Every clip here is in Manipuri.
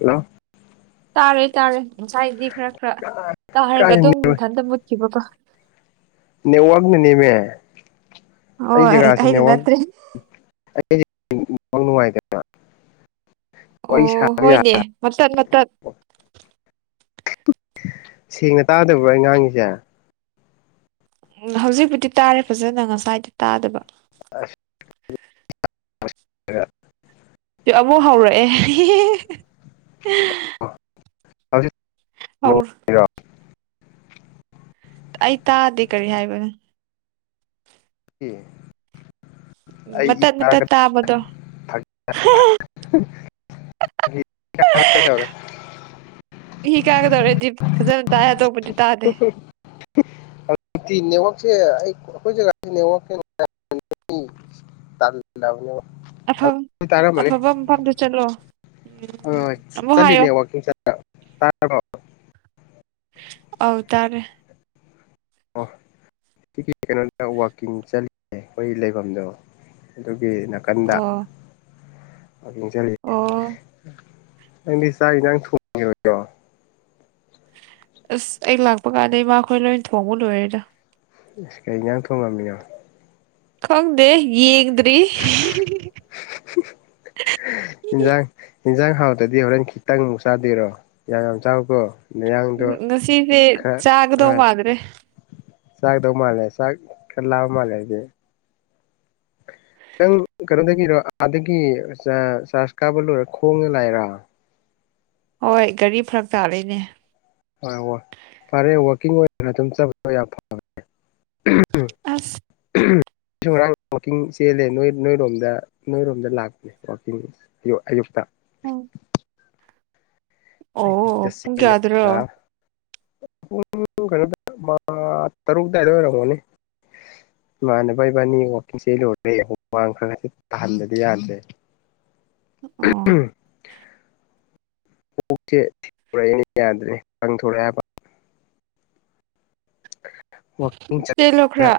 ꯍꯜꯂꯣ ꯇꯥꯔꯦ ꯇꯥꯔꯦ ꯉꯁꯥꯏꯗꯤ ꯈꯔ ꯈꯔ ꯇꯥꯔꯒ ꯀꯥꯏ ꯑꯗꯨꯝ ꯃꯊꯟꯇ ꯃꯨꯠꯈꯤꯕꯀꯣ ꯅ°ꯠꯋꯥꯛ ꯅ ꯅ°ꯃꯦ ꯍꯣꯏ ꯑꯩꯅ ꯅꯠꯇꯦ ꯑꯩ [unintelligible] ꯃꯪ ꯅꯨꯡꯉꯥꯏꯗꯅ ꯑꯣ ꯌꯥ ꯍꯣꯏꯅꯦ ꯃꯥꯇꯠ ꯃꯥꯇꯠ ꯁꯦꯡꯅ ꯇꯥꯗꯕ꯭ꯔꯣ ꯑꯩ ꯉꯥꯡꯉꯤꯁꯦ ꯍꯧꯖꯤꯛꯄꯨꯗꯤ ꯇꯥꯔꯦ ꯐꯖꯅ ꯉꯁꯥꯏꯗꯤ ꯇꯥꯗꯕ ꯑꯁ [unintelligible] ꯑꯃꯨꯛ ꯍꯧꯔꯛꯑꯦ [unintelligible] ꯑꯧ ꯑꯩ ꯇꯥꯗꯦ ꯀꯔꯤ ꯍꯥꯏꯕꯅꯣ [unintelligible] ꯑꯩ ꯃꯇꯠ ꯃꯇꯠ ꯇꯥꯕꯗꯣ [unintelligible] [unintelligible] ꯏ ꯀꯥꯒ ꯗꯧꯔꯦꯗꯤ ꯐꯖ ꯇꯥꯏ ꯇꯣꯞꯄꯗꯤ ꯇꯥꯗꯦ [unintelligible] ꯅꯦꯠꯋꯥꯛꯁꯦ ꯑꯩ ꯑꯩꯈꯣꯏ [inaudible] ꯑꯐ [unintelligible] ꯇꯥꯔꯝꯃꯅꯤ ꯑꯐꯕ ꯃꯐꯝꯗ ꯆꯠꯂꯣ ꯎꯝ ꯑ‌ꯣ ꯆ ꯑꯃꯨꯛ ꯍꯥꯏꯌꯣ ꯆꯠꯂꯤꯅꯦꯕꯥ ꯋꯥꯀꯤꯛ [unintelligible] ꯇꯥꯗ꯭ꯔ‌ꯣ ꯑꯧ ꯇꯥꯔꯦ ꯑꯣ ꯁꯤ ꯀꯩꯅꯣꯗ ꯋꯥꯛꯀꯤꯡ ꯆꯠꯂꯤꯌ‌ꯦ ꯈꯣꯏ ꯂꯩꯐꯝꯗꯣ ꯑꯗꯨꯒꯤ ꯅꯥꯀꯟꯗ ꯑꯣ ꯑꯣ [unintelligible] ꯅꯪꯗꯤ ꯆꯥꯛ ꯏꯟꯖꯥꯡ ꯊꯣꯡ [unintelligible] ꯔꯣꯏꯗꯣ ꯑꯁ ꯑꯩ ꯂꯥꯛꯄ ꯀꯥꯟꯗ ꯏꯃꯥꯈꯣꯏ ꯂꯣꯏ ꯊꯣꯡꯕ ꯂꯣꯏꯔꯦꯗ ꯏꯁ ꯀꯩ ꯍꯤꯡꯖꯥꯡ ꯊꯣꯡꯉꯝꯃꯤꯅꯣ ꯈꯪꯗꯦ ꯌꯦꯡꯗ꯭ꯔꯤ ꯏꯟꯁꯥꯡ ꯏꯟꯁꯥꯡ ꯍꯥꯎꯇꯗꯤ ꯍꯣꯔꯦꯟ ꯈꯤꯇꯪꯃꯨꯛ ꯆꯥꯗꯣꯏꯔꯣ ꯌꯥꯝ ꯌꯥꯝ ꯆꯥꯎꯀꯣ ꯅꯌꯥꯡꯗꯣ ꯉꯁꯤꯁꯦ ꯈꯔ ꯆꯥꯒꯗꯧ ꯑꯥꯏ ꯃꯥꯟꯗ꯭ꯔꯦ ꯆꯥꯛꯗꯧ ꯃꯥꯜꯂꯦ ꯆꯥꯛ ꯀꯥ ꯂꯥꯝꯃꯥꯂꯩꯔꯦ ꯅꯪ ꯀꯩꯅꯣꯗꯒꯤꯔꯣ ꯑꯗꯒꯤ ꯆꯥ ꯆꯥꯔꯖ ꯀꯥꯕ ꯂꯣꯏꯔ ꯈꯣꯡꯅ ꯂꯥꯏꯔꯥ ꯍꯣꯏ ꯒꯥꯔꯤ ꯐꯥꯔꯛ ꯇꯥꯔꯦꯅꯦ ꯍꯣꯏ ꯍꯣꯏ ꯐꯔꯦ ꯋꯀꯤꯡ ꯑꯣꯏꯅ ꯑꯗꯨꯝ ꯆꯠꯗ ꯌꯥꯝ ꯐꯔꯦ ꯑꯁ ꯑꯩꯁꯨ ꯉꯔꯥꯡ ꯋꯥꯛꯀꯤꯡ ꯆꯦꯜꯂꯦ ꯅꯣꯏ ꯅꯣꯏꯔꯣꯝꯗ ꯅꯣꯏꯔꯣꯝꯗ ꯂꯥꯛꯄꯅꯦ ꯋꯥꯛꯀꯤꯡ ꯥꯑꯌꯛ ꯑꯌꯨꯛꯇ ꯎꯝ ꯑꯌꯨꯛꯇ ꯑꯣ ꯄꯨꯡ ꯀꯌꯥꯗꯔꯣ ꯆꯦꯜꯂꯒ ꯄꯨꯡ ꯀꯩꯅꯣ ꯃꯥ ꯇꯔꯨꯛ ꯗꯥꯏꯗ ꯑꯣꯏꯔꯝꯒꯅꯤ ꯏꯃꯥꯟꯅꯕ ꯏꯕꯥꯅꯤ ꯋꯥꯛꯀꯤꯡ ꯆꯦꯜꯂꯨꯔꯦ ꯍꯨꯃꯥꯡ ꯈꯔ ꯈꯔ ꯇꯥꯍꯟꯗ꯭ꯔꯗꯤ ꯌꯥꯗ꯭ꯔꯦ [inaudible] ꯎ ꯑꯥ [unintelligible] ꯀꯣꯛꯁꯦ ꯊꯤꯗꯣꯔꯛꯑꯦ ꯌꯥꯗ꯭ꯔꯦ ꯄꯪꯊꯣꯔꯛꯑꯦ ꯍꯥꯏꯕ ꯋꯥꯀꯤꯡ [unintelligible] ꯆꯦꯜꯂꯣ ꯈꯔ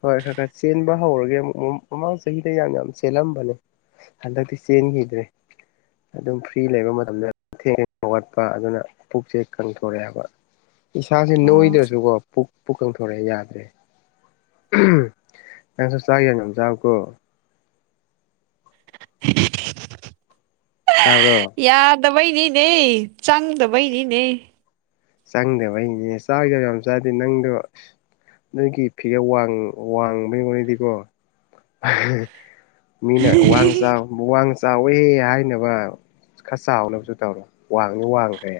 ꯍꯣꯏ ꯈꯔ ꯈꯔ ꯆꯦꯟꯕ ꯍꯧꯔꯒꯦ ꯑꯃꯨꯛ ꯃꯃꯥꯡ ꯆꯍꯤꯗ ꯌꯥꯝ ꯌꯥꯝ ꯆꯦꯜꯂꯝꯕꯅꯦ ꯍꯟꯗꯛꯇꯤ ꯆꯦꯟꯈꯤꯗ꯭ꯔꯦ ꯑꯗꯨꯝ ꯐ꯭ꯔꯤ ꯂꯩꯕ ꯃꯇꯝꯗ ꯊꯦꯡ ꯍꯧꯒꯠꯄ ꯑꯗꯨꯅ ꯄꯨꯛꯁꯦ ꯀꯪꯊꯣꯔꯑꯦ ꯍꯥꯏꯕ ꯏꯁꯥꯁꯦ ꯑꯣ ꯅꯣꯏꯗ꯭ꯔꯁꯨꯀꯣ ꯄꯨꯛ ꯄꯨꯛ ꯀꯪꯊꯣꯔꯛꯑꯦ ꯌꯥꯗ꯭ꯔꯦ ꯑꯦ ꯁꯣꯁꯍꯅ ꯍ ꯑꯥꯎꯀꯣ [inaudible] ꯇꯥꯔꯕꯔ ꯌꯥꯗꯕꯩꯅꯤꯅꯦ ꯆꯪꯗꯕꯩꯅꯤꯅꯦ ꯆꯪꯗꯕ ꯑꯩꯅꯦ ꯆꯥꯛꯗꯕ ꯌꯥꯝ ꯆꯥꯗꯦ ꯅꯪꯗꯣ ꯅꯣꯏꯒꯤ ꯐꯤꯒꯔꯡ ꯋꯥꯡꯕꯩ ꯃꯅꯤꯗꯤꯀꯣ ꯃꯤꯅ ꯋꯥꯡ ꯆꯥꯎ ꯋꯥꯡ ꯆꯥꯎꯋꯦꯍꯦ ꯍꯥꯏꯅꯕ ꯈꯔ ꯆꯥꯎꯅꯕꯁꯨ ꯇꯧꯔꯣ ꯋꯥꯡꯅꯤ ꯋꯥꯡꯈ꯭ꯔꯦ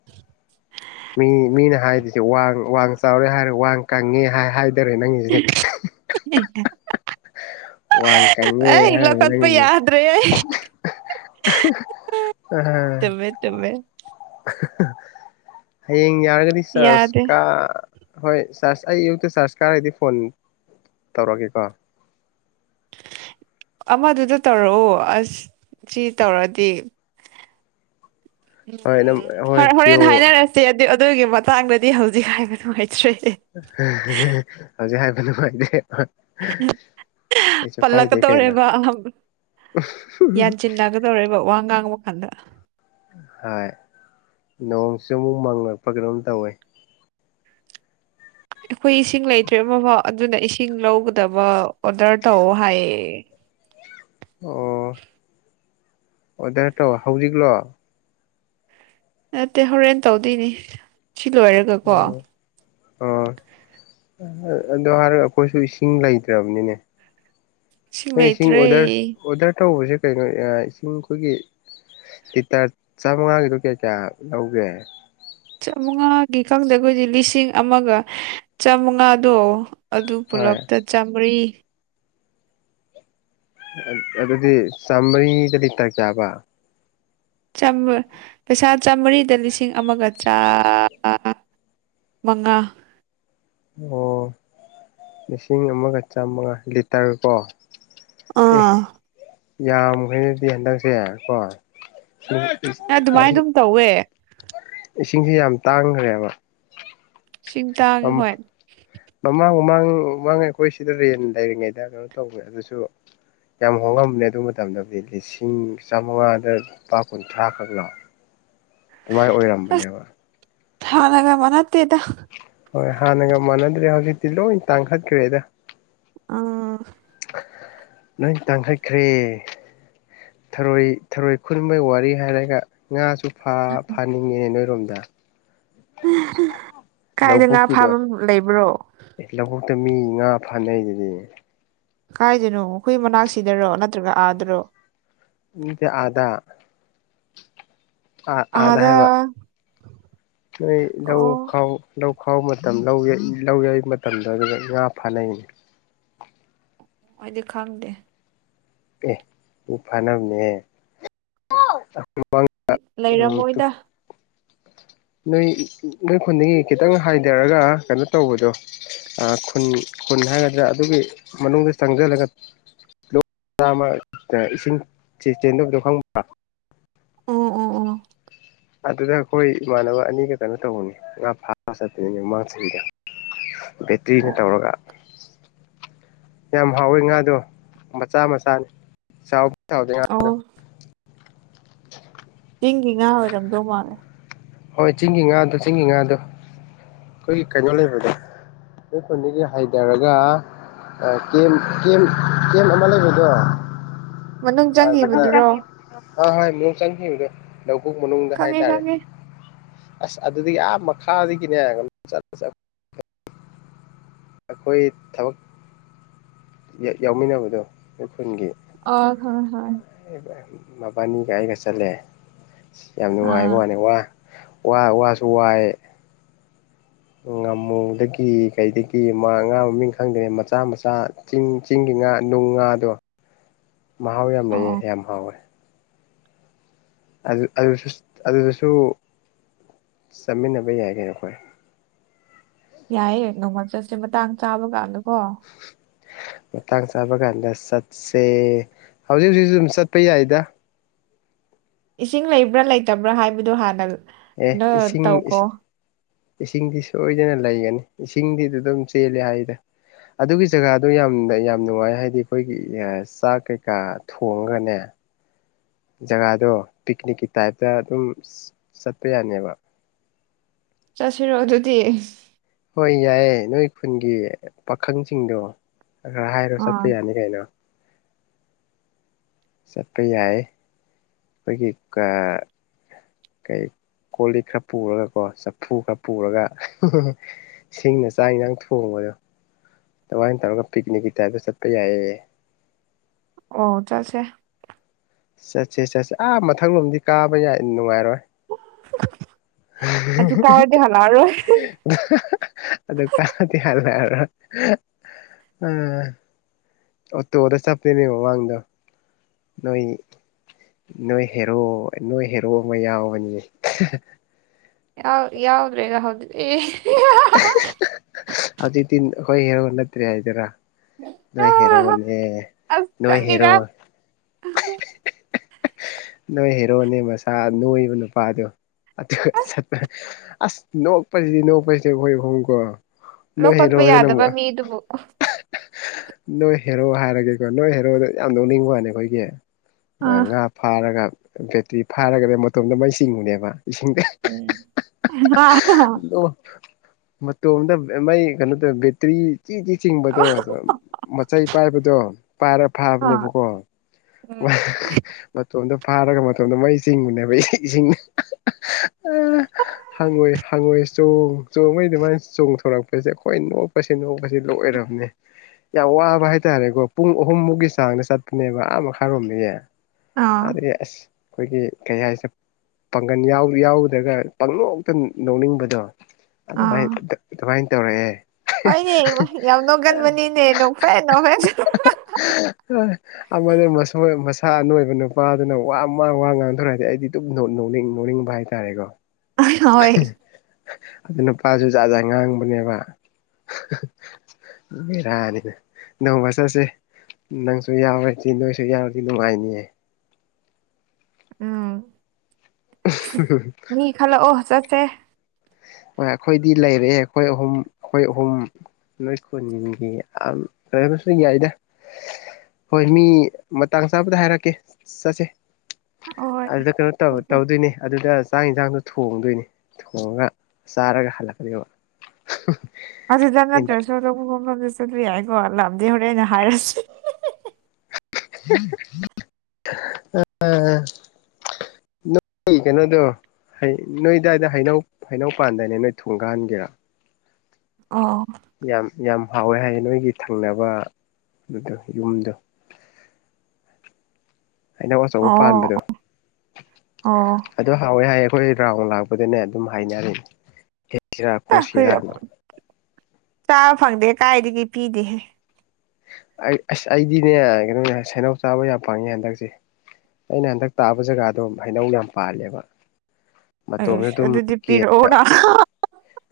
[inaudible] ꯃꯤ ꯃꯤꯅ ꯍꯥꯏꯔꯤꯁꯦ ꯋꯥ ꯋꯥꯡ ꯆꯥꯎꯔꯦ ꯍꯥꯏꯔꯦ ꯋꯥ ꯀꯪꯉꯦ ꯍꯥꯏ ꯇꯔꯦ ꯅꯪꯁꯤꯗꯤ ꯋꯥ ꯀꯪꯉꯦ ꯑꯩ ꯂꯧꯈꯠꯄ ꯍꯥꯏꯪꯉ ꯌꯥꯗ꯭ꯔꯦ ꯑꯩ ꯍꯝ ꯇꯃꯦ ꯇꯃꯦ ꯍꯌꯦꯡ ꯌꯥꯔꯒꯗꯤ ꯆꯔꯁ ꯌꯥꯗꯦ ꯀ ꯍꯣꯏ ꯆꯥꯔꯖ ꯑꯩ ꯑꯌꯨꯛꯇ ꯆꯥꯔꯖ ꯀꯥꯔꯗꯤ ꯐꯣꯟ ꯇꯧꯔꯛꯒꯦꯀꯣ ꯑꯃꯗꯨꯗ ꯇꯧꯔꯛꯑꯣ ꯑꯁ ꯁꯤ ꯇꯧꯔꯗꯤ ꯍꯣꯏ ꯑꯗꯨꯝ ꯎꯝ ꯍ ꯍꯣꯏ ꯍꯣꯔꯦꯟ ꯖꯤꯑꯣ ꯍꯥꯏꯅꯔꯁꯤ ꯑꯗꯨ ꯑꯗꯨꯒꯤ ꯃꯇꯥꯡꯗꯗꯤ ꯍꯧꯖꯤꯛ ꯍꯥꯏꯕ ꯅꯨꯡꯉꯥꯏꯇ꯭ꯔꯦ ꯍꯧꯖꯤꯛ ꯍꯥꯏꯕ ꯅꯨꯡꯉꯥꯏꯅꯦꯦ ꯑꯩꯁꯨ ꯄꯥꯏ ꯗꯦꯅ ꯄꯜꯂꯛꯀꯗꯧꯔꯦꯕ ꯇꯧꯔꯦꯕ ꯋꯥ ꯉꯥꯡꯉꯕ ꯀꯥꯟꯗ ꯍꯣꯏ ꯅꯣꯡꯁꯤ ꯑꯃꯨꯛ ꯃꯥꯡꯉꯛꯄ ꯀꯩꯅꯣꯝ ꯇꯧꯋꯦ ꯑꯩꯈꯣꯏ ꯏꯁꯤꯡ ꯂꯩꯇ꯭ꯔꯦ ꯑꯃꯐꯥꯎ ꯑꯗꯨꯅ ꯏꯁꯤꯡ ꯂꯧꯒꯗꯕ ꯑꯣꯗꯔ ꯇꯧ ꯍꯥꯏꯌꯦ ꯑꯣ ꯑꯣꯗꯠꯇꯣ ꯍꯧꯖꯤꯛꯂꯣ ꯅꯠꯇꯦ ꯍꯣꯔꯦꯟ ꯇꯧꯗꯣꯏꯅꯤ ꯁꯤ ꯂꯣꯏꯔꯒ ꯑꯣ ꯑꯣ ꯑꯗꯨꯗꯣ ꯍꯥꯏꯔ ꯑꯩꯈꯣꯏꯁꯨ ꯏꯁꯤꯡ ꯂꯩꯇ꯭ꯔꯕꯅꯤꯅꯦ ꯅꯣꯏ ꯏꯁꯤꯡ ꯑꯣꯗꯔ ꯑꯣꯗꯔ ꯇꯧꯕꯁꯦ ꯀꯩꯅꯣ ꯏꯁꯤꯡ ꯑꯩꯈꯣꯏꯒꯤ ꯂꯤꯇꯔ ꯆꯥꯃꯉꯥꯒꯤꯗꯣ ꯀꯌꯥ ꯀꯌꯥ ꯂꯧꯒꯦ ꯆꯥꯃꯉꯥꯒꯤ ꯈꯪꯗ ꯑꯩꯈꯣꯏꯗꯤ ꯂꯤꯁꯤꯡ ꯑꯃꯒ ꯆꯥꯃꯉꯥꯗꯣ ꯑꯗꯨ ꯍꯣꯏ ꯄꯨꯂꯞꯇ ꯆꯥꯃꯔꯤ ꯑꯗꯨꯗꯤ ꯆꯥꯝꯃꯔꯤꯗ ꯂꯤꯇ ꯀꯌꯥꯕ ꯄꯩꯁꯥ ꯆꯥꯝꯃꯔꯤꯗ ꯂꯤꯁꯤꯡ ꯑꯃꯒ ꯆꯥ ꯃꯉꯥ ꯑꯣ ꯂꯤꯁꯤꯡ ꯑꯃꯒ ꯆꯥꯝꯃꯒ ꯂꯤꯇꯔ ꯀꯣ ꯑꯦ ꯑꯥ ꯌꯥꯝꯈ꯭ꯔꯦꯅꯦ ꯍꯟꯗꯛꯁꯦ ꯀꯣ ꯑꯗꯨꯃꯥꯏꯅꯗꯨꯝ ꯇꯧ ꯂꯩꯌꯦ ꯏꯁꯤꯡꯁꯤ ꯌꯥꯝ ꯇꯥꯡꯈ꯭ꯔꯦꯕ ꯁꯤꯡꯇꯥꯒꯤ ꯍꯣꯏ ꯃꯃꯥꯡ ꯃꯃꯥꯡ ꯃꯃꯥꯡ ꯑꯩꯈꯣꯏ ꯁꯤꯗ ꯔꯦꯟ ꯂꯩꯔꯤꯉꯩꯗ ꯀꯩꯅꯣ ꯇꯧꯋꯦ ꯑꯗꯨꯁꯨ ꯌꯥꯝ ꯍꯣꯡꯉꯝꯕꯅꯦ ꯑꯗꯨ ꯃꯇꯝꯗꯕꯨꯗꯤ ꯂꯤꯁꯤꯡ ꯆꯥꯃꯉꯥꯗ ꯂꯨꯄꯥ ꯀꯨꯟꯊ꯭ꯔꯥ ꯈꯛꯅ ꯑꯗꯨꯃꯥꯏꯅ ꯑꯣꯏꯔ ꯑꯁ ꯊꯅꯒ ꯃꯅꯥꯠꯇꯦꯗ ꯍꯣꯏ ꯍꯥꯟꯅꯒ ꯃꯥꯟꯅꯗ꯭ꯔꯦ ꯍꯧꯖꯤꯛꯇꯤ ꯂꯣꯏ ꯇꯥꯡꯈꯠꯈ꯭ꯔꯦꯗ ꯑꯥ ꯅꯣꯏ ꯇꯥꯡꯈꯠꯈ꯭ꯔꯦ ꯊꯔꯣꯏ ꯊꯔꯣꯏ ꯈꯨꯟꯕꯩ ꯋꯥꯔꯤ ꯍꯥꯏꯔꯒ ꯉꯥꯁꯨ ꯐꯥꯅꯤꯡꯉꯤꯅꯦ ꯅꯣꯏꯔꯣꯝꯗ ꯀꯥꯏꯗ ꯉꯥ ꯂꯕꯨꯨꯀꯤꯗ ꯐꯥꯕꯝ ꯂꯩꯕ꯭ꯔꯣ ꯑꯦ ꯂꯧꯕꯨꯛꯇ ꯃꯤ ꯉꯥ ꯐꯥꯅꯩ ꯑꯗꯨꯗꯤ ꯀꯥꯏꯗꯅꯣ ꯑꯩꯈꯣꯏ ꯃꯅꯥꯛꯁꯤꯗꯔꯣ ꯅꯠꯇ꯭ꯔꯒ ꯑꯥꯗꯔꯣ ꯃꯤꯗ ꯑꯥꯗ ꯑꯥꯥ ꯑꯥꯗ ꯍꯥꯏꯕ ꯅꯣꯏ ꯂꯧ ꯑꯣ ꯈꯥꯎ ꯂꯧ ꯈꯥꯎꯕ ꯃꯇꯝ ꯂꯧ ꯌꯩ ꯂꯧ ꯌꯩꯕ ꯃꯇꯝꯗ ꯑꯗꯨꯗ ꯉꯥ ꯐꯥꯅꯩꯅꯤ ꯑꯩꯗꯤ ꯈꯪꯗꯦ ꯑꯦ ꯃꯤ ꯐꯅꯕꯅꯦꯍꯦ ꯂꯩꯔꯝꯃꯣꯏꯗ ꯅꯣꯏ ꯅꯣꯏ ꯈꯨꯟꯗꯒꯤ ꯈꯤꯇꯪ ꯍꯥꯏꯗꯔꯒ ꯀꯩꯅꯣ ꯇꯧꯕꯗꯣ ꯑꯥ ꯈꯨꯟ ꯈꯨꯟ ꯍꯥꯏꯒꯗ꯭ꯔꯥ ꯑꯗꯨꯒꯤ ꯃꯅꯨꯡꯗ ꯆꯪꯖꯤꯜꯂꯒ ꯂꯣꯛ ꯃꯆꯥ ꯑꯃ ꯏꯁꯤꯡ ꯆꯦꯟꯗꯣꯛꯕꯗꯣ ꯈꯪꯕ꯭ꯔꯥ ꯑꯣ ꯑꯣ ꯑꯣ ꯑꯗꯨꯗ ꯑꯩꯈꯣꯏ ꯏꯃꯥꯟꯅꯕ ꯑꯅꯤꯒ ꯀꯩꯅꯣ ꯇꯧꯕꯅꯤ ꯉꯥ ꯐꯥꯕ ꯆꯠꯇꯣꯏꯅꯤꯅꯦ ꯃꯃꯥꯡ ꯆꯍꯤꯗ ꯕꯦꯇ꯭ꯔꯤꯅ ꯑꯣ ꯇꯧꯔꯒ ꯌꯥꯝ ꯍꯥꯎꯋꯤ ꯉꯥꯗꯣ ꯃꯆꯥ ꯃꯆꯥꯅꯤ ꯆꯥꯎꯕꯗꯤ ꯆꯥꯎꯗꯦ ꯑꯣ ꯉꯥꯗꯣ ꯆꯤꯡꯒꯤ ꯉꯥ ꯑꯣꯏꯔꯝꯗꯧ ꯃꯥꯜꯂꯦ ꯍꯣꯏ ꯆꯤꯡꯒꯤ ꯉꯥꯗꯣ ꯆꯤꯡꯒꯤ ꯉꯥꯗꯣ ꯑꯩꯈꯣꯏꯒꯤ ꯀꯩꯅꯣ ꯂꯩꯕꯗꯣ ꯅꯣꯏ ꯈꯨꯟꯗꯒꯤ ꯍꯥꯏꯗꯔꯒ ꯀꯦꯝ ꯀꯦꯝ ꯀꯦꯝ ꯑꯃ ꯂꯩꯕꯗꯣ ꯃꯅꯨꯡ ꯆꯪꯈꯤꯕꯗꯨꯔꯣ ꯍꯣꯏ ꯃꯅꯨꯡ ꯆꯪꯈꯤꯕꯗꯣ ꯂꯕꯨꯛ ꯃꯅꯨꯡꯗ ꯈꯪꯉꯦ ꯍꯥꯏꯇꯥꯔꯦ ꯈꯪꯉꯦ ꯑꯁ ꯑꯗꯨꯗꯤ ꯑꯥ ꯃꯈꯥꯗꯒꯤꯅꯦ ꯆꯠꯆꯠ ꯑꯩꯈꯣꯏ ꯊꯕꯛ ꯌꯥꯎꯃꯤꯟꯅꯕꯗꯣ ꯅꯣꯏ ꯈꯨꯜꯒꯤ ꯑꯥ ꯈꯪꯉꯦ ꯈꯪꯉꯦ ꯃꯕꯥꯅꯤꯒ ꯑꯩꯒ ꯆꯠꯂꯦ ꯌꯥꯝ ꯑꯥ ꯅꯨꯡꯉꯥꯏꯕ ꯋꯥꯅꯦ ꯋꯥ ꯋꯥ ꯋꯥꯁꯨ ꯋꯥꯏ ꯉꯥꯃꯨꯗꯒꯤ ꯀꯩꯗꯒꯤ ꯃꯥ ꯉꯥ ꯃꯃꯤꯡ ꯈꯪꯗ꯭ꯔꯦ ꯃꯆꯥ ꯃꯆꯥ ꯆꯤꯡ ꯆꯤꯡꯒꯤ ꯉꯥ ꯅꯨꯡ ꯉꯥꯗꯣ ꯃꯍꯥꯎ ꯌꯥꯝ ꯑꯣ ꯂꯩꯌꯦ ꯑꯣ ꯌꯥꯝ ꯍꯥꯎꯋꯦ ꯑꯗꯨ ꯑꯗꯨꯗꯁꯨ ꯆꯠꯃꯤꯟꯅꯕ ꯌꯥꯏ ꯀꯩꯅꯣ ꯑꯩꯈꯣꯏ ꯌꯥꯏꯌꯦ ꯅꯣꯡꯃ ꯆꯠꯁꯦ ꯃꯇꯥꯡ ꯆꯥꯕ ꯀꯥꯟꯗꯀꯣ [inaudible] ꯃꯇꯥꯡ ꯆꯥꯕ ꯀꯥꯟꯗ ꯆꯠꯁꯦ ꯍꯧꯖꯤꯛ ꯍꯧꯖꯤꯛꯁꯨ ꯑꯗꯨꯝ ꯆꯠꯄ ꯌꯥꯏꯗ ꯏꯁꯤꯡ ꯂꯩꯕ꯭ꯔꯥ ꯂꯩꯇꯕ꯭ꯔꯥ ꯍꯥꯏꯕꯗꯨꯣ ꯍꯥꯟꯅ ꯑꯦ ꯀꯩꯅꯣ ꯏꯁꯤꯡ ꯇꯧꯈꯣ ꯏꯁꯤꯡꯗꯤ ꯁꯣꯏꯗꯅ ꯂꯩꯒꯅꯤ ꯏꯁꯤꯡꯗꯤ ꯑꯗꯨꯗ ꯑꯗꯨꯝ ꯆꯦꯜꯂꯦ ꯍꯥꯏꯗ ꯑꯗꯨꯒꯤ ꯖꯒꯥꯗꯣ ꯌꯥꯝꯅ ꯌꯥꯝ ꯅꯨꯡꯉꯥꯏ ꯍꯥꯏꯗꯤ ꯑꯩꯈꯣꯏꯒꯤ ꯆꯥꯛ ꯀꯩꯀꯥ ꯊꯣꯡꯉꯒꯅꯦ ꯖꯒꯥꯗꯣ ꯄꯤꯛꯅꯤꯛꯀꯤ ꯇꯥꯏꯞꯇ ꯑꯗꯨꯝ ꯆꯠꯄ ꯌꯥꯅꯦꯕ ꯆꯠꯁꯤꯔꯣ ꯑꯗꯨꯗꯤ ꯍꯣꯏ ꯌꯥꯏꯌꯦ ꯅꯣꯏ ꯈꯨꯟꯒꯤ ꯄꯥꯈꯪꯁꯤꯡꯗꯣ ꯈꯔ ꯈꯔ ꯍꯥꯏꯔꯣ ꯆꯠꯄ ꯑꯥ ꯌꯥꯅꯤ ꯀꯩꯅꯣ ꯆꯠꯄ ꯌꯥꯏ ꯑꯩꯈꯣꯏꯒꯤ ꯀꯥ ꯀꯩ ꯀꯣꯜꯂꯤꯛ ꯈꯔ ꯄꯨꯔꯒꯀꯣ ꯆꯐꯨ ꯈꯔ ꯄꯨꯔꯒ ꯁꯤꯡꯅ ꯆꯥꯛ ꯌꯦꯟꯖꯥꯡ ꯊꯣꯡꯕꯗꯣ ꯑꯗꯨꯃꯥꯏꯅ ꯇꯧꯔꯒ ꯄꯤꯛꯅꯤꯛꯀꯤ ꯇꯥꯏꯞꯇ ꯆꯠꯄ ꯌꯥꯏꯌꯦ ꯑꯣ ꯆꯠꯁꯦ ꯆꯠꯁꯦ ꯆꯠꯁꯤ ꯑꯥ ꯃꯊꯪ ꯂꯣꯝꯗꯤ ꯀꯥꯕ ꯌꯥ ꯅꯨꯡꯉꯥꯏꯔꯣꯏ ꯑꯗꯨ ꯀꯥꯎꯔꯗꯤ [unintelligible] ꯍꯜꯂꯛꯑꯔꯣꯏ ꯑꯗꯨ ꯀꯥꯕꯗꯤ ꯌꯥꯔꯣꯏ ꯍꯥꯏꯔ ꯑꯝ ꯑꯣ ꯇꯣꯗ ꯆꯞꯄꯦꯅꯦ ꯃꯃꯥꯡꯗꯣ ꯅꯣꯏ ꯅꯣꯏ ꯍꯦꯔꯣ ꯅꯣꯏ ꯍꯦꯔꯣ ꯑꯃ ꯌꯥꯎꯕꯅꯤꯍꯦ ꯌꯥꯎ ꯌꯥꯎꯗ꯭ꯔꯦꯅ ꯍꯧꯖꯤꯗꯤ ꯍꯧꯖꯤꯛꯇꯤ ꯑꯈꯣꯏ ꯍꯦꯔꯣ ꯅꯠꯇ꯭ꯔꯦ ꯍꯥꯏꯗꯣꯏꯔꯥ ꯅꯣꯏ ꯍꯦꯔꯣꯅꯦ ꯑꯁ ꯅꯣꯏ ꯍꯦꯔꯣ ꯈꯪꯗꯦꯗ ꯅꯣꯏ ꯍꯦꯔꯣꯅꯦ ꯃꯁꯥ ꯅꯣꯏꯕ ꯅꯨꯄꯥꯗꯣ ꯆꯄ ꯑꯁ ꯅꯣꯛꯄꯁꯤꯗꯤ ꯅꯣꯛꯄꯁꯤ ꯑꯩꯈꯣꯏ ꯑꯍꯣꯝ ꯀꯣ ꯂꯧꯈꯠꯄ ꯌꯥꯗꯕ ꯃꯤꯗꯨꯕꯨ ꯑ ꯅꯣꯏ ꯍꯦꯔꯣ ꯍꯥꯏꯔꯒꯦꯀꯣ ꯅꯣꯏ ꯍꯦꯔꯣꯗ ꯌꯥꯝ ꯅꯣꯛꯅꯤꯡꯕꯋꯥꯅꯦ ꯑꯩꯈꯣꯏꯒꯤ ꯑꯥ ꯉꯥ ꯐꯥꯔꯒ ꯕꯦꯇ꯭ꯔꯤ ꯐꯥꯔꯒꯅꯦ ꯃꯇꯣꯝꯗ ꯃꯩ ꯆꯤꯡꯉꯤꯅꯦ ꯃꯥ ꯏꯁꯤꯡꯗ ꯎꯝ ꯑꯥ ꯂꯣ ꯇꫭꯝꯗ ꯑ ꯃꯩ ꯀꯩꯅꯣ ꯇꯧꯋꯥ ꯕꯦꯇꯔꯤ ꯆꯤ ꯆꯤ ꯆꯤꯡꯤꯕꯗꫭ ꯑꯗꫭ ꯃꯆꯩ ꯄꯥꯏꯕꯗꯣ ꯄꯥꯏꯔ ꯐꯕꯅꯦꯕꯀꯣ ꯎꯝ ꯃꯇꯣꯝꯗ ꯐꯥꯔꯒ ꯃꯇꯣꯝꯗ ꯃꯩ ꯆꯤꯡꯕꯅꯦꯕ ꯏꯁꯤꯡ ꯏꯁꯤꯡꯅ ꯍꯪꯉꯣꯏ ꯍꯪꯉꯣꯏ ꯆꯣꯡ ꯆꯣꯡꯕꯩ ꯑꯗꯨ ꯃꯥꯥꯏꯅ ꯆꯣꯡꯊꯣꯔꯛꯄꯁꯦ ꯑꯩꯈꯣꯏ ꯅꯣꯛꯄꯁꯦ ꯅꯣꯛꯄꯁꯦ ꯂꯣꯏꯔꯝꯅꯦ ꯌꯥꯝ ꯋꯥꯕ ꯍꯥꯏꯇꯥꯔꯦꯀꯣ ꯄꯨꯡ ꯑꯍꯨꯝꯃꯨꯛꯀꯤ ꯆꯥꯡꯗ ꯆꯠꯄꯅꯦꯕ ꯑꯥ ꯃꯈꯥ ꯔꯣꯝꯗꯒꯤ ꯑꯥ ꯑꯗꯔꯤ ꯑꯁ ꯑꯩꯈꯣꯏꯒꯤ ꯀꯩ ꯍꯥꯏꯁꯤ ꯄꯥꯡꯒꯟ ꯌꯥꯎ ꯌꯥꯎꯗ꯭ꯔꯒ ꯄꯥꯡꯅꯣꯛꯇ ꯅꯣꯛꯅꯤꯡꯕꯗꯣ ꯑꯗꯨꯃꯥꯏ ꯑꯥ ꯑꯗꯨꯃꯥꯏꯅ ꯇꯧꯔꯛꯑꯦ ꯍꯣꯏꯅꯦ ꯌꯥꯝ ꯅꯣꯛꯒꯟꯕꯅꯤꯅꯦ ꯅꯣꯛꯐꯦꯠ ꯅꯣꯛꯐꯦꯠ ꯁꯨ ꯑꯃꯅ ꯃꯁꯣꯏ ꯃꯁꯥ ꯅꯣꯏ ꯑ ꯅꯨꯄꯥꯗꯨꯅ ꯋꯥ ꯃꯥꯡ ꯋꯥ ꯉꯥꯡꯊꯣꯔꯛꯑꯗꯤ ꯑꯩꯗꯤ ꯑꯗꯨꯝ ꯅꯣꯛ ꯅꯣꯛꯅꯤꯡ ꯅꯣꯛꯅꯤꯡꯕ ꯍꯥꯏꯇꯥꯔꯦꯀꯣ ꯑꯥꯏꯍꯣꯏ ꯑꯗꯨ ꯅꯨꯄꯥꯖꯨ ꯖꯥ ꯖꯥꯠ ꯉꯥꯡꯕꯅꯦꯕ ꯚꯦꯔꯅꯤ ꯅꯣꯡꯃꯆꯠꯁꯤ ꯅꯪꯁꯨ ꯌꯥꯎꯔꯗꯤ ꯅꯣꯏꯁꯨ ꯌꯥꯎꯔꯗꯤ ꯅꯨꯡꯉꯥꯏꯅꯤꯌꯦ ꯎꯝ ꯃꯤ ꯈꯜꯂꯛꯑꯣ ꯆꯠꯁꯦ ꯍꯣꯏ ꯑꯩꯈꯣꯏꯗꯤ ꯂꯩꯔꯦ ꯑꯩꯈꯣꯏ ꯑꯍꯨꯝ ꯑꯩꯈꯣꯏ ꯑꯍꯨꯝ ꯅꯣꯏ ꯈꯨꯟꯒꯤ ꯌꯥꯝ ꯂꯣꯏꯔ ꯑꯃꯁꯨ ꯌꯥꯏꯗ ꯍꯣꯏ ꯃꯤ ꯃꯇꯥꯡ ꯆꯥꯕꯗ ꯍꯥꯏꯔꯛꯀꯦ ꯆꯠꯁꯦ ꯍꯣꯏ ꯑꯗꯨꯗ ꯀꯩꯅꯣ ꯇꯧ ꯇꯧꯗꯣꯏꯅꯦ ꯑꯗꯨꯗ ꯆꯥꯛ ꯏꯟꯖꯥꯡꯗꯣ ꯊꯣꯡꯗꯣꯏꯅꯦ ꯊꯣꯡꯉꯒ ꯆꯥꯔꯒ ꯍꯜꯂꯛꯀꯅꯤꯕ ꯑꯗꯨꯗ ꯅꯠꯇ꯭ꯔꯁꯨ ꯑꯇꯣꯞꯄ ꯃꯐꯝꯗ ꯆꯠꯄ ꯌꯥꯏꯀꯣ ꯂꯥꯛꯑꯗꯤ ꯍꯣꯔꯦꯟꯅ ꯍꯥꯏꯔꯁꯤ [inaudible] ꯍꯣꯏ ꯍꯣꯏ ꯑꯩ ꯀꯩꯅꯣꯗꯣ ꯍꯩ ꯅꯣꯏꯗꯋꯥꯏꯗ ꯍꯩꯅꯧ ꯍꯩꯅꯧ ꯄꯥꯟꯗꯥꯏꯅꯦ ꯅꯣꯏ ꯊꯣꯡꯒꯥꯟꯒꯦꯔꯥ ꯑꯣ ꯌꯥꯝ ꯌꯥꯝ ꯍꯥꯎꯋꯦ ꯍꯥꯏꯌꯦ ꯅꯣꯏꯒꯤ ꯊꯪꯅꯕ ꯑꯗꯨꯗꯣ ꯌꯨꯝꯗꯣ ꯍꯩꯅꯧ ꯑꯆꯧꯕ ꯑꯣ ꯄꯥꯟꯕꯗꯣ ꯑꯣ ꯑꯗꯨ ꯍꯥꯎꯋꯦ ꯍꯥꯏꯌꯦ ꯑꯩꯈꯣꯏ ꯔꯥꯎꯟ ꯂꯥꯛꯄꯗꯅꯦ ꯑꯗꯨꯝ ꯍꯥꯏꯅꯔꯤꯟ [unintelligible] ꯆꯥꯕ ꯐꯪꯗꯦ ꯀꯥꯏꯗꯒꯤ ꯄꯤꯗꯦꯍꯦ ꯑꯩ ꯑꯁ ꯑꯩꯗꯤꯅꯦ ꯀꯩꯅꯣꯅꯦ ꯍꯁ ꯍꯩꯅꯧ ꯆꯥꯕ ꯌꯥꯝ ꯐꯪꯉꯦ ꯍꯟꯗꯛꯁꯤ ꯑꯩꯅ ꯍꯟꯗꯛ ꯇꯥꯕ ꯖꯒꯥꯗꯣ ꯍꯩꯅꯧ ꯌꯥꯝ ꯄꯥꯜꯂꯦꯕ ꯑꯩ ꯃꯇꯣꯝꯗ ꯑꯩꯁ ꯑꯗꯨꯝ ꯑꯗꯨꯗꯤ ꯄꯤꯔꯛꯑꯣꯅ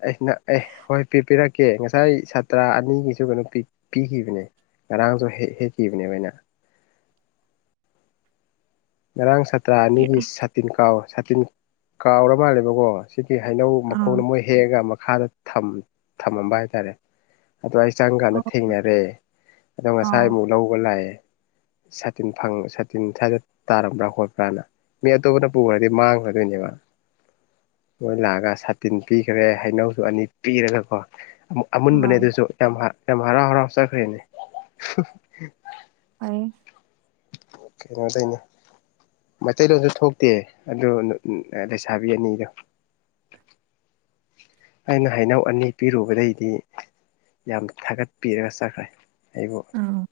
ꯑꯩ ꯅ ꯑꯦ ꯍꯣꯏ ꯄꯤ ꯄꯤꯔꯛꯀꯦ ꯉꯁꯥꯏ ꯁꯥꯇ꯭ꯔ ꯑꯅꯤꯒꯤꯁꯨ ꯀꯩꯅꯣ ꯄꯤ ꯄꯤꯈꯤꯕꯅꯦ ꯉꯔꯥꯡꯁꯨ ꯍꯦꯛ ꯍꯦꯛꯈꯤꯕꯅꯦꯕ ꯑꯩꯅ ꯉꯔꯥꯡ ꯁꯥꯇ꯭ꯔ ꯑꯅꯤꯒꯤ ꯄꯤꯔꯛꯑꯣ ꯁꯇꯤꯟ ꯀꯥꯎ ꯁꯥꯇꯤꯟ ꯀꯥꯎꯔ ꯃꯥꯜꯂꯦꯕꯀꯣ ꯁꯤꯗꯤ ꯍꯩꯅꯧ ꯑꯥ ꯃꯈꯣꯡꯗ ꯃꯣꯏ ꯍꯦꯛꯑꯒ ꯃꯈꯥꯗ ꯊꯝ ꯊꯝꯃꯝꯕ ꯍꯥꯏꯇꯥꯔꯦ ꯑꯗꯨ ꯑꯩ ꯆꯪꯀꯥꯟꯗ ꯑꯣ ꯊꯦꯡꯅꯔꯦ ꯑꯗꯣ ꯑꯥ ꯉꯁꯥꯏꯃꯨꯛ ꯂꯧꯕ ꯂꯥꯛꯑꯦ ꯁꯥꯇꯤꯟ ꯐꯪ ꯁꯥꯇꯤꯟ ꯇꯥꯔꯝꯕ꯭ꯔꯥ ꯈꯣꯠꯄ꯭ꯔꯅ ꯃꯤ ꯑꯇꯣꯞꯄꯅ ꯄꯨꯒ꯭ꯔꯗꯤ ꯃꯥꯡꯒ꯭ꯔꯗꯣꯏꯅꯦꯕ ꯃꯣꯏ ꯂꯥꯛꯑꯒ ꯁꯥꯇꯤꯟ ꯄꯤꯒꯔꯦ ꯍꯩꯅꯧꯁꯨ ꯑꯅꯤ ꯄꯤꯔꯒꯀꯣ ꯑꯃꯨꯛ ꯑꯃꯨꯟꯕꯅꯦ ꯑꯥ ꯑꯗꯨꯁꯨ ꯌꯥꯝ ꯑ ꯌꯥꯝ ꯍꯔꯥꯎ ꯍꯔꯥꯎ ꯆꯠꯈ꯭ꯔꯦꯅꯤ ꯐꯩ ꯀꯩꯅꯣꯇꯩꯅꯦ ꯃꯩꯇꯩ ꯂꯣꯟꯁꯨ ꯊꯣꯛꯇꯦ ꯑꯗꯨ ꯂꯩꯁꯥꯕꯤ ꯑꯅꯤꯗꯣ ꯑꯩꯅ ꯍꯩꯅꯧ ꯑꯅꯤ ꯄꯤꯔꯨꯕꯗꯩꯗꯤ ꯌꯥꯝ ꯊꯥꯒꯠꯄꯤꯔꯒ ꯆꯠꯈ꯭ꯔꯦ ꯑꯩꯕꯨ ꯎꯝ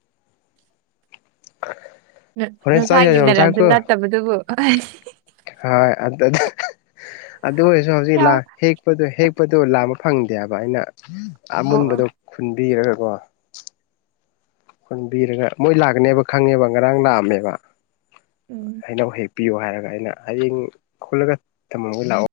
ꯍꯣꯔꯦꯟ ꯆꯥꯛ ꯌꯥꯝ ꯅꯁꯥꯒꯤ ꯌꯥꯝ ꯅꯔꯜ ꯁꯨ ꯆꯥꯀꯣ ꯅꯠꯇꯕꯗꯨꯕꯨ ꯍꯣꯏ ꯑꯗꯨ ꯑꯗꯨ ꯑꯣꯏꯔꯁꯨ ꯍꯧꯖꯤꯛ ꯌꯥꯎ. ꯂꯥꯛ ꯍꯦꯛ ꯍꯦꯛꯄꯗꯣ ꯂꯥꯝꯕ ꯐꯪꯗꯦꯕ ꯑꯩꯅ ꯑꯣ ꯑꯣ. ꯑꯃꯨꯟꯕꯗꯣ ꯈꯨꯟꯕꯤꯔꯒꯀꯣ ꯈꯨꯟꯕꯤꯔꯒ ꯃꯣꯏ ꯂꯥꯛꯀꯅꯦꯕ ꯈꯪꯉꯦꯕ ꯉꯔꯥꯡ ꯂꯥꯛꯑꯝꯃꯦꯕ ꯎꯝ ꯍꯩꯅꯧ ꯍꯦꯛ ꯄꯤꯌꯣ ꯍꯥꯏꯔꯒ ꯑꯩꯅ ꯍꯌꯦꯡ ꯈꯨꯟꯂꯒ ꯊꯝꯃꯝꯒꯦ ꯂꯥꯛꯑꯣ